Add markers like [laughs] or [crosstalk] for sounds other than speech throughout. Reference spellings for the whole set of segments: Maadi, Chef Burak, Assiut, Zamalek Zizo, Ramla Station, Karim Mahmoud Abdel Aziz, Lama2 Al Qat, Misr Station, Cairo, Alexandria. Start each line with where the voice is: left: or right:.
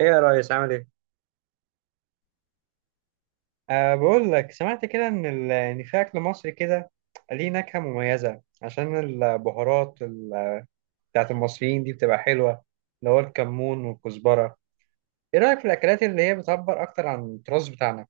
right: ايه يا ريس، عامل ايه؟ أه، بقول لك سمعت كده إن في أكل مصري كده ليه نكهة مميزة، عشان البهارات بتاعت المصريين دي بتبقى حلوة، اللي هو الكمون والكزبرة. إيه رأيك في الأكلات اللي هي بتعبر أكتر عن التراث بتاعنا؟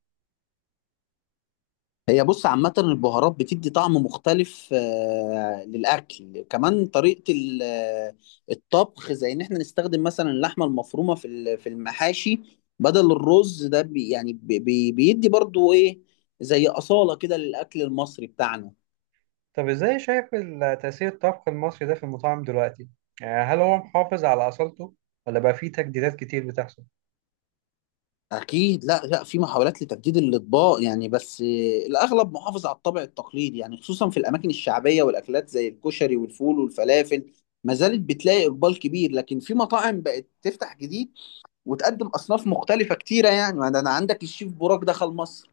left: هي بص، عامة البهارات بتدي طعم مختلف للأكل. كمان طريقة الطبخ، زي إن إحنا نستخدم مثلا اللحمة المفرومة في المحاشي بدل الرز. ده بي يعني بي بي- بيدي برضو إيه، زي أصالة كده للأكل المصري بتاعنا.
right: طب إزاي شايف تأثير الطبخ المصري ده في المطاعم دلوقتي؟ يعني هل هو محافظ على أصالته، ولا بقى فيه تجديدات كتير بتحصل؟
left: أكيد لا لا، في محاولات لتجديد الأطباق يعني، بس الأغلب محافظ على الطابع التقليدي، يعني خصوصا في الأماكن الشعبية، والأكلات زي الكشري والفول والفلافل ما زالت بتلاقي إقبال كبير. لكن في مطاعم بقت تفتح جديد، وتقدم اصناف مختلفه كتيره، يعني ما ده انا عندك الشيف بوراك دخل مصر.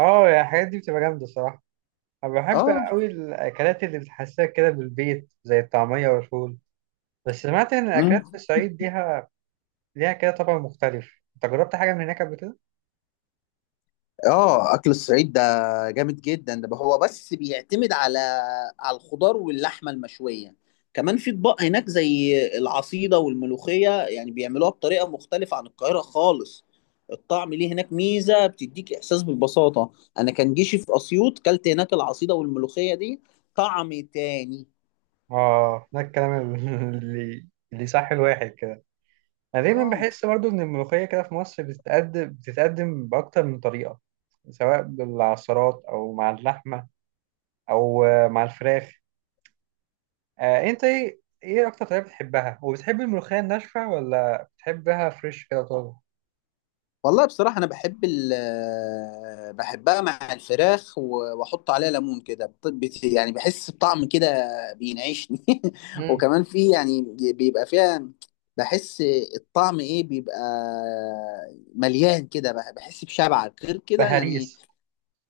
right: آه يا، الحاجات دي بتبقى جامدة الصراحة. أنا بحب
left: اه.
right: أوي الأكلات اللي بتحسسك كده بالبيت، زي الطعمية والفول. بس سمعت إن الأكلات
left: امم.
right: في الصعيد ليها كده طبع مختلف. أنت جربت حاجة من هناك قبل كده؟
left: اه. اكل الصعيد ده جامد جدا. ده هو بس بيعتمد على الخضار واللحمه المشويه. كمان في اطباق هناك زي العصيده والملوخيه، يعني بيعملوها بطريقه مختلفه عن القاهره خالص. الطعم ليه هناك ميزه، بتديك احساس بالبساطه. انا كان جيشي في اسيوط، كلت هناك العصيده والملوخيه دي طعم تاني.
right: آه، ده الكلام [laughs] اللي اللي صح الواحد كده. أنا دايما
left: اه.
right: بحس برضو إن الملوخية كده في مصر بتتقدم بأكتر من طريقة، سواء بالعصارات أو مع اللحمة أو مع الفراخ. آه، أنت إيه أكتر طريقة بتحبها؟ وبتحب الملوخية الناشفة، ولا بتحبها فريش كده طازة؟
left: والله بصراحة أنا بحب بحبها مع الفراخ، وأحط عليها ليمون كده، يعني بحس بطعم كده بينعشني. [laughs]
right: مم.
left: وكمان في، يعني بيبقى فيها، بحس الطعم إيه، بيبقى مليان كده، بحس بشبع غير كده يعني.
right: بهاريس.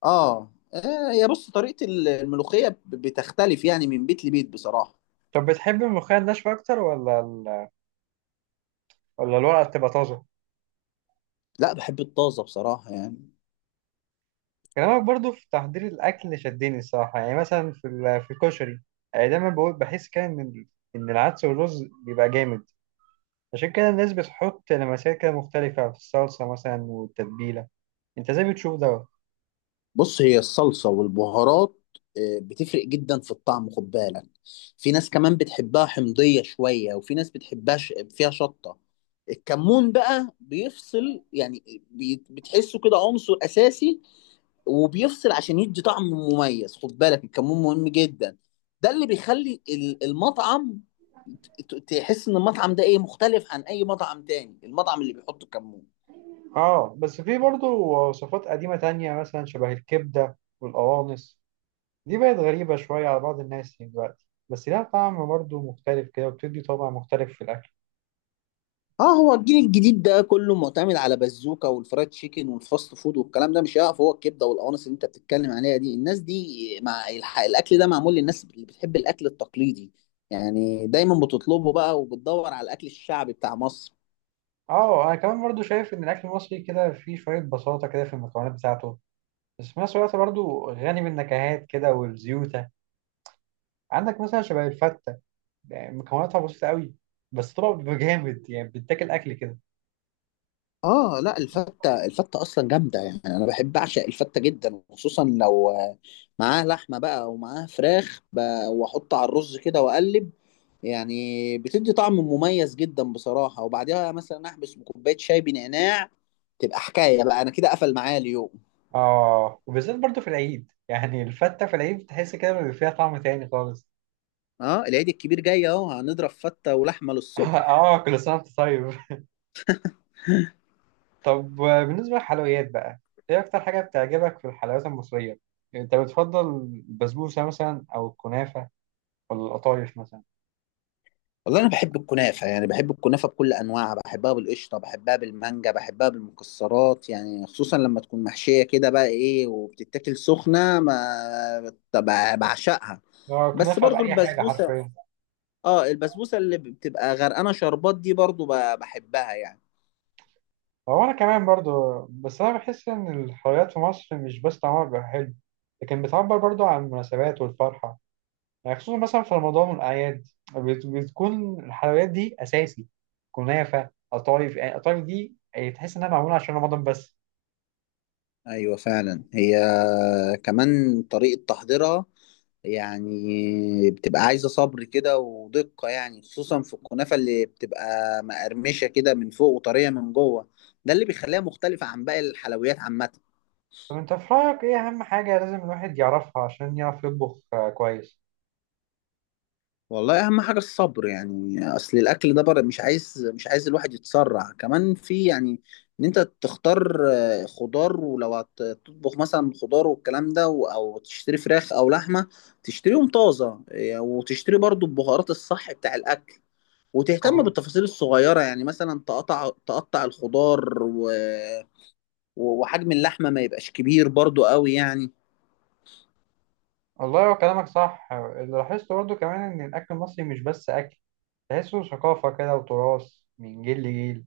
left: هي بص، طريقة الملوخية بتختلف يعني من بيت لبيت بصراحة.
right: طب بتحب الملوخية الناشفة أكتر، ولا الورقة بتبقى طازة؟
left: لا، بحب الطازة بصراحة يعني.
right: كلامك برضو في تحضير الأكل شدني الصراحة، يعني مثلا في في الكشري، يعني دايما بقول بحس كده إن العدس والرز بيبقى جامد. عشان كده الناس بتحط لمسات كده مختلفة في الصلصة مثلا والتتبيلة. أنت إزاي بتشوف ده؟
left: بص، هي الصلصة والبهارات بتفرق جدا في الطعم، خد بالك. في ناس كمان بتحبها حمضية شوية، وفي ناس بتحبها فيها شطة. الكمون بقى بيفصل يعني، بتحسه كده عنصر أساسي، وبيفصل عشان يدي طعم مميز. خد بالك الكمون مهم جدا. ده اللي بيخلي المطعم تحس إن المطعم ده إيه مختلف عن أي مطعم تاني، المطعم اللي بيحط الكمون.
right: آه، بس في برضو وصفات قديمة تانية، مثلا شبه الكبدة والقوانص، دي بقت غريبة شوية على بعض الناس دلوقتي، بس لها طعم برضو مختلف كده، وبتدي طابع مختلف في الأكل.
left: اه، هو الجيل الجديد ده كله معتمد على بازوكا والفرايد تشيكن والفاست فود والكلام ده، مش هيقف. هو الكبده والقوانص اللي انت بتتكلم عليها دي، الناس دي مع الاكل ده، معمول للناس اللي بتحب الاكل التقليدي، يعني دايما بتطلبه بقى، وبتدور على الاكل الشعبي بتاع مصر.
right: آه، أنا كمان برضو شايف إن الأكل المصري كده فيه شوية بساطة كده في المكونات بتاعته، بس في نفس الوقت برضه غني بالنكهات كده والزيوتة. عندك مثلا شبه الفتة، يعني مكوناتها بسيطة قوي، بس طبعا بيبقى جامد، يعني بتاكل أكل كده.
left: اه لا، الفتة اصلا جامدة يعني، انا بحب اعشق الفتة جدا، وخصوصا لو معاها لحمة بقى، ومعاها فراخ، واحط على الرز كده واقلب، يعني بتدي طعم مميز جدا بصراحة. وبعدها مثلا احبس بكوباية شاي بنعناع، تبقى حكاية بقى. انا كده قفل معايا اليوم.
right: آه، وبالذات برضه في العيد، يعني الفتة في العيد بتحس كده بيبقى فيها طعم تاني خالص.
left: اه، العيد الكبير جاي اهو، هنضرب فتة ولحمة
right: [laughs]
left: للصبح.
right: آه، كل سنة وأنت طيب. [laughs] طب، بالنسبة للحلويات بقى، إيه أكتر حاجة بتعجبك في الحلويات المصرية؟ يعني أنت بتفضل البسبوسة مثلا أو الكنافة، ولا القطايف مثلا؟
left: والله انا بحب الكنافه، يعني بحب الكنافه بكل انواعها، بحبها بالقشطه، بحبها بالمانجا، بحبها بالمكسرات، يعني خصوصا لما تكون محشيه كده بقى ايه، وبتتاكل سخنه، ما طب بعشقها.
right: آه،
left: بس
right: الكنافة
left: برضو
right: بأي حاجة
left: البسبوسه.
right: حرفيا.
left: اه، البسبوسه اللي بتبقى غرقانه شربات دي برضو بحبها يعني.
right: هو أنا كمان برضو، بس أنا بحس إن الحلويات في مصر مش بس طعمها بيبقى حلو، لكن بتعبر برضو عن المناسبات والفرحة. يعني خصوصا مثلا في رمضان والأعياد، بتكون الحلويات دي أساسي، كنافة، قطايف. يعني قطايف دي يعني تحس إنها معمولة عشان رمضان بس.
left: ايوه فعلا، هي كمان طريقه تحضيرها يعني بتبقى عايزة صبر كده ودقة، يعني خصوصا في الكنافة اللي بتبقى مقرمشة كده من فوق، وطرية من جوه. ده اللي بيخليها مختلفة عن باقي الحلويات عامة.
right: طب أنت في رأيك إيه أهم حاجة لازم الواحد يعرفها عشان يعرف يطبخ كويس؟
left: والله أهم حاجة الصبر، يعني أصل الأكل ده بره، مش عايز الواحد يتسرع. كمان في، يعني إن أنت تختار خضار، ولو هتطبخ مثلا خضار والكلام ده، أو تشتري فراخ أو لحمة تشتريهم طازة، وتشتري برضو البهارات الصح بتاع الأكل، وتهتم
right: وال-
left: بالتفاصيل الصغيرة، يعني مثلا تقطع الخضار وحجم اللحمة ما يبقاش كبير برضو قوي يعني.
right: والله هو كلامك صح، اللي لاحظته برضو كمان إن الأكل المصري مش بس أكل، تحسه ثقافة كده وتراث من جيل لجيل،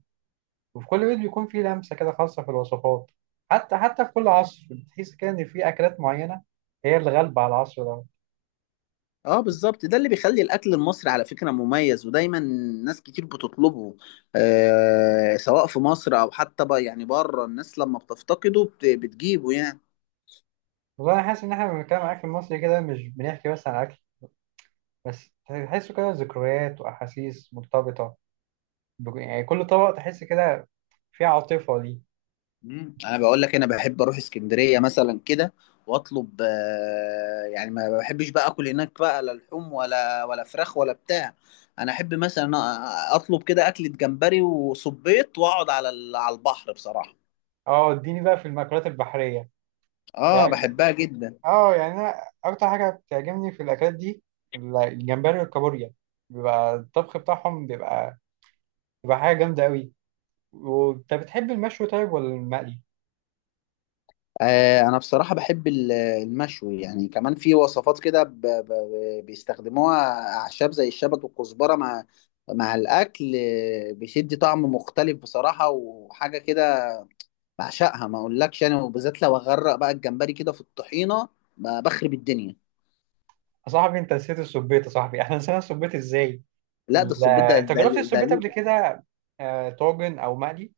right: وفي كل بيت بيكون فيه لمسة كده خاصة في الوصفات. حتى في كل عصر بتحس كده إن في أكلات معينة هي اللي غالبة على العصر ده.
left: اه بالظبط، ده اللي بيخلي الأكل المصري على فكرة مميز، ودايما ناس كتير بتطلبه. آه، سواء في مصر أو حتى بقى يعني بره، الناس لما بتفتقده بتجيبه يعني.
right: والله أنا حاسس إن إحنا لما بنتكلم عن الأكل المصري كده مش بنحكي بس عن أكل، بس تحسه كده ذكريات وأحاسيس مرتبطة يعني كل طبق تحس كده فيه عاطفة ليه.
left: مم. انا بقول لك، انا بحب اروح اسكندريه مثلا كده واطلب، يعني ما بحبش بقى اكل هناك بقى، لا لحوم ولا فراخ ولا بتاع. انا احب مثلا اطلب كده اكله جمبري وصبيط، واقعد على البحر بصراحه.
right: أه، اديني بقى في المأكولات البحرية، يعني
left: اه بحبها جدا.
right: أه، يعني أنا أكتر حاجة بتعجبني في الأكلات دي الجمبري والكابوريا، بيبقى الطبخ بتاعهم بيبقى حاجة جامدة أوي. وانت بتحب المشوي طيب، ولا المقلي؟
left: آه، انا بصراحه بحب المشوي، يعني كمان في وصفات كده بيستخدموها اعشاب زي الشبت والكزبره مع الاكل، بيشد طعم مختلف بصراحه، وحاجه كده بعشقها ما اقولكش يعني، وبالذات لو اغرق بقى الجمبري كده في الطحينه، بخرب الدنيا.
right: يا صاحبي، انت نسيت السبيت، يا صاحبي احنا نسينا السبيت ازاي؟
left: لا، ده الصبيط،
right: انت جربت
left: ده
right: السبيت
left: ليه-
right: قبل كده، طاجن او مقلي؟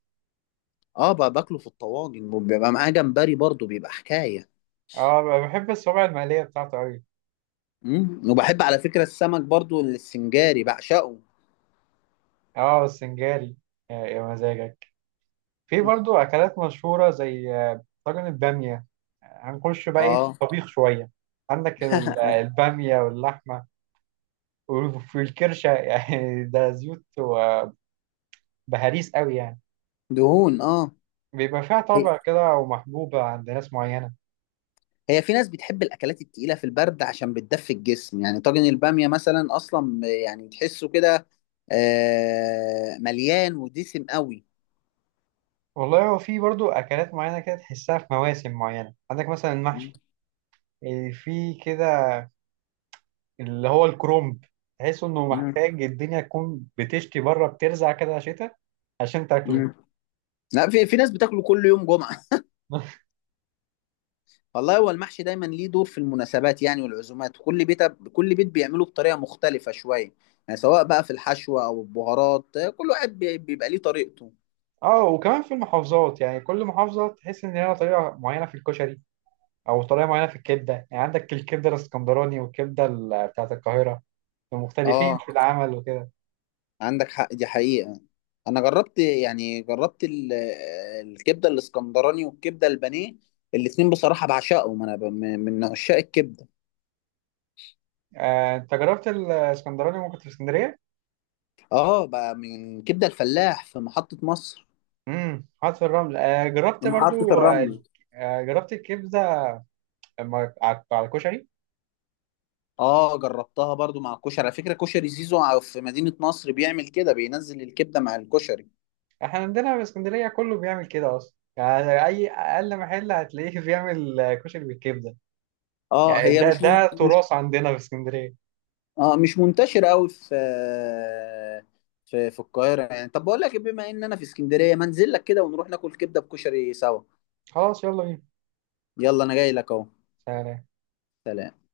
left: اه، بقى باكله في الطواجن، وبيبقى معاه جمبري برضو بيبقى حكايه.
right: اه، بحب الصوابع المقلية بتاعته قوي.
left: مم. وبحب على فكره السمك برضو السنجاري بعشقه.
right: اه، السنجاري، يا مزاجك. في برضو اكلات مشهورة زي طاجن البامية، هنخش بقى ايه في
left: اه.
right: الطبيخ شوية. عندك
left: [laughs]
right: البامية واللحمة، وفي الكرشة، [laughs] يعني ده زيوت وبهاريس قوي يعني،
left: دهون اه.
right: بيبقى فيها
left: هي
right: طابع كده ومحبوبة عند ناس معينة.
left: هي في ناس بتحب الاكلات التقيله في البرد عشان بتدفي الجسم، يعني طاجن الباميه مثلا اصلا يعني تحسه كده مليان ودسم قوي.
right: والله هو في برضو أكلات معينة كده تحسها في مواسم معينة، عندك مثلا
left: مم.
right: المحشي، إيه، في كده اللي هو الكرومب، تحس إنه محتاج الدنيا تكون بتشتي بره، بترزع كده شتاء عشان تاكله.
left: مم. لا، في ناس بتاكله كل يوم جمعة.
right: [laughs]
left: والله هو المحشي دايما ليه دور في المناسبات، يعني والعزومات، كل بيت بيعمله بطريقة مختلفة شوية، يعني سواء بقى في الحشوة أو البهارات، كل واحد بيبقى ليه طريقته.
right: اه، وكمان في المحافظات، يعني كل محافظة تحس إن ليها طريقة معينة في الكشري، أو طريقة معينة في الكبدة. يعني عندك الكبدة الإسكندراني والكبدة بتاعة القاهرة، مختلفين
left: اه
right: في العمل وكده.
left: عندك حق، دي حقيقة. أنا جربت، يعني جربت الكبدة الإسكندراني والكبدة البانيه، الاتنين بصراحة بعشقهم. أنا من عشاق الكبدة.
right: أنت جربت الإسكندراني وأنت كنت في اسكندرية؟
left: اه، بقى من كبدة الفلاح في محطة مصر.
right: حاطط الرمل، آه
left: في
right: جربت
left: محطة
right: برضو
left: الرمل.
right: جربت الكبده على الكشري.
left: اه، جربتها برضو مع الكشري، على فكره كشري زيزو في مدينه نصر بيعمل كده، بينزل الكبده مع الكشري.
right: احنا عندنا في اسكندريه كله بيعمل كده اصلا، يعني اي اقل محل هتلاقيه [laughs] بيعمل كشري بالكبده،
left: اه
right: يعني
left: هي
right: ده
left: مش
right: ده
left: من... مش
right: تراث عندنا في اسكندريه.
left: اه، مش منتشره قوي في القاهره يعني. طب بقول لك إيه، بما ان انا في اسكندريه، ما انزل لك كده، ونروح ناكل كبده بكشري سوا.
right: خلاص يلا بينا.
left: يلا، انا جاي لك اهو.
right: سلام.
left: سلام.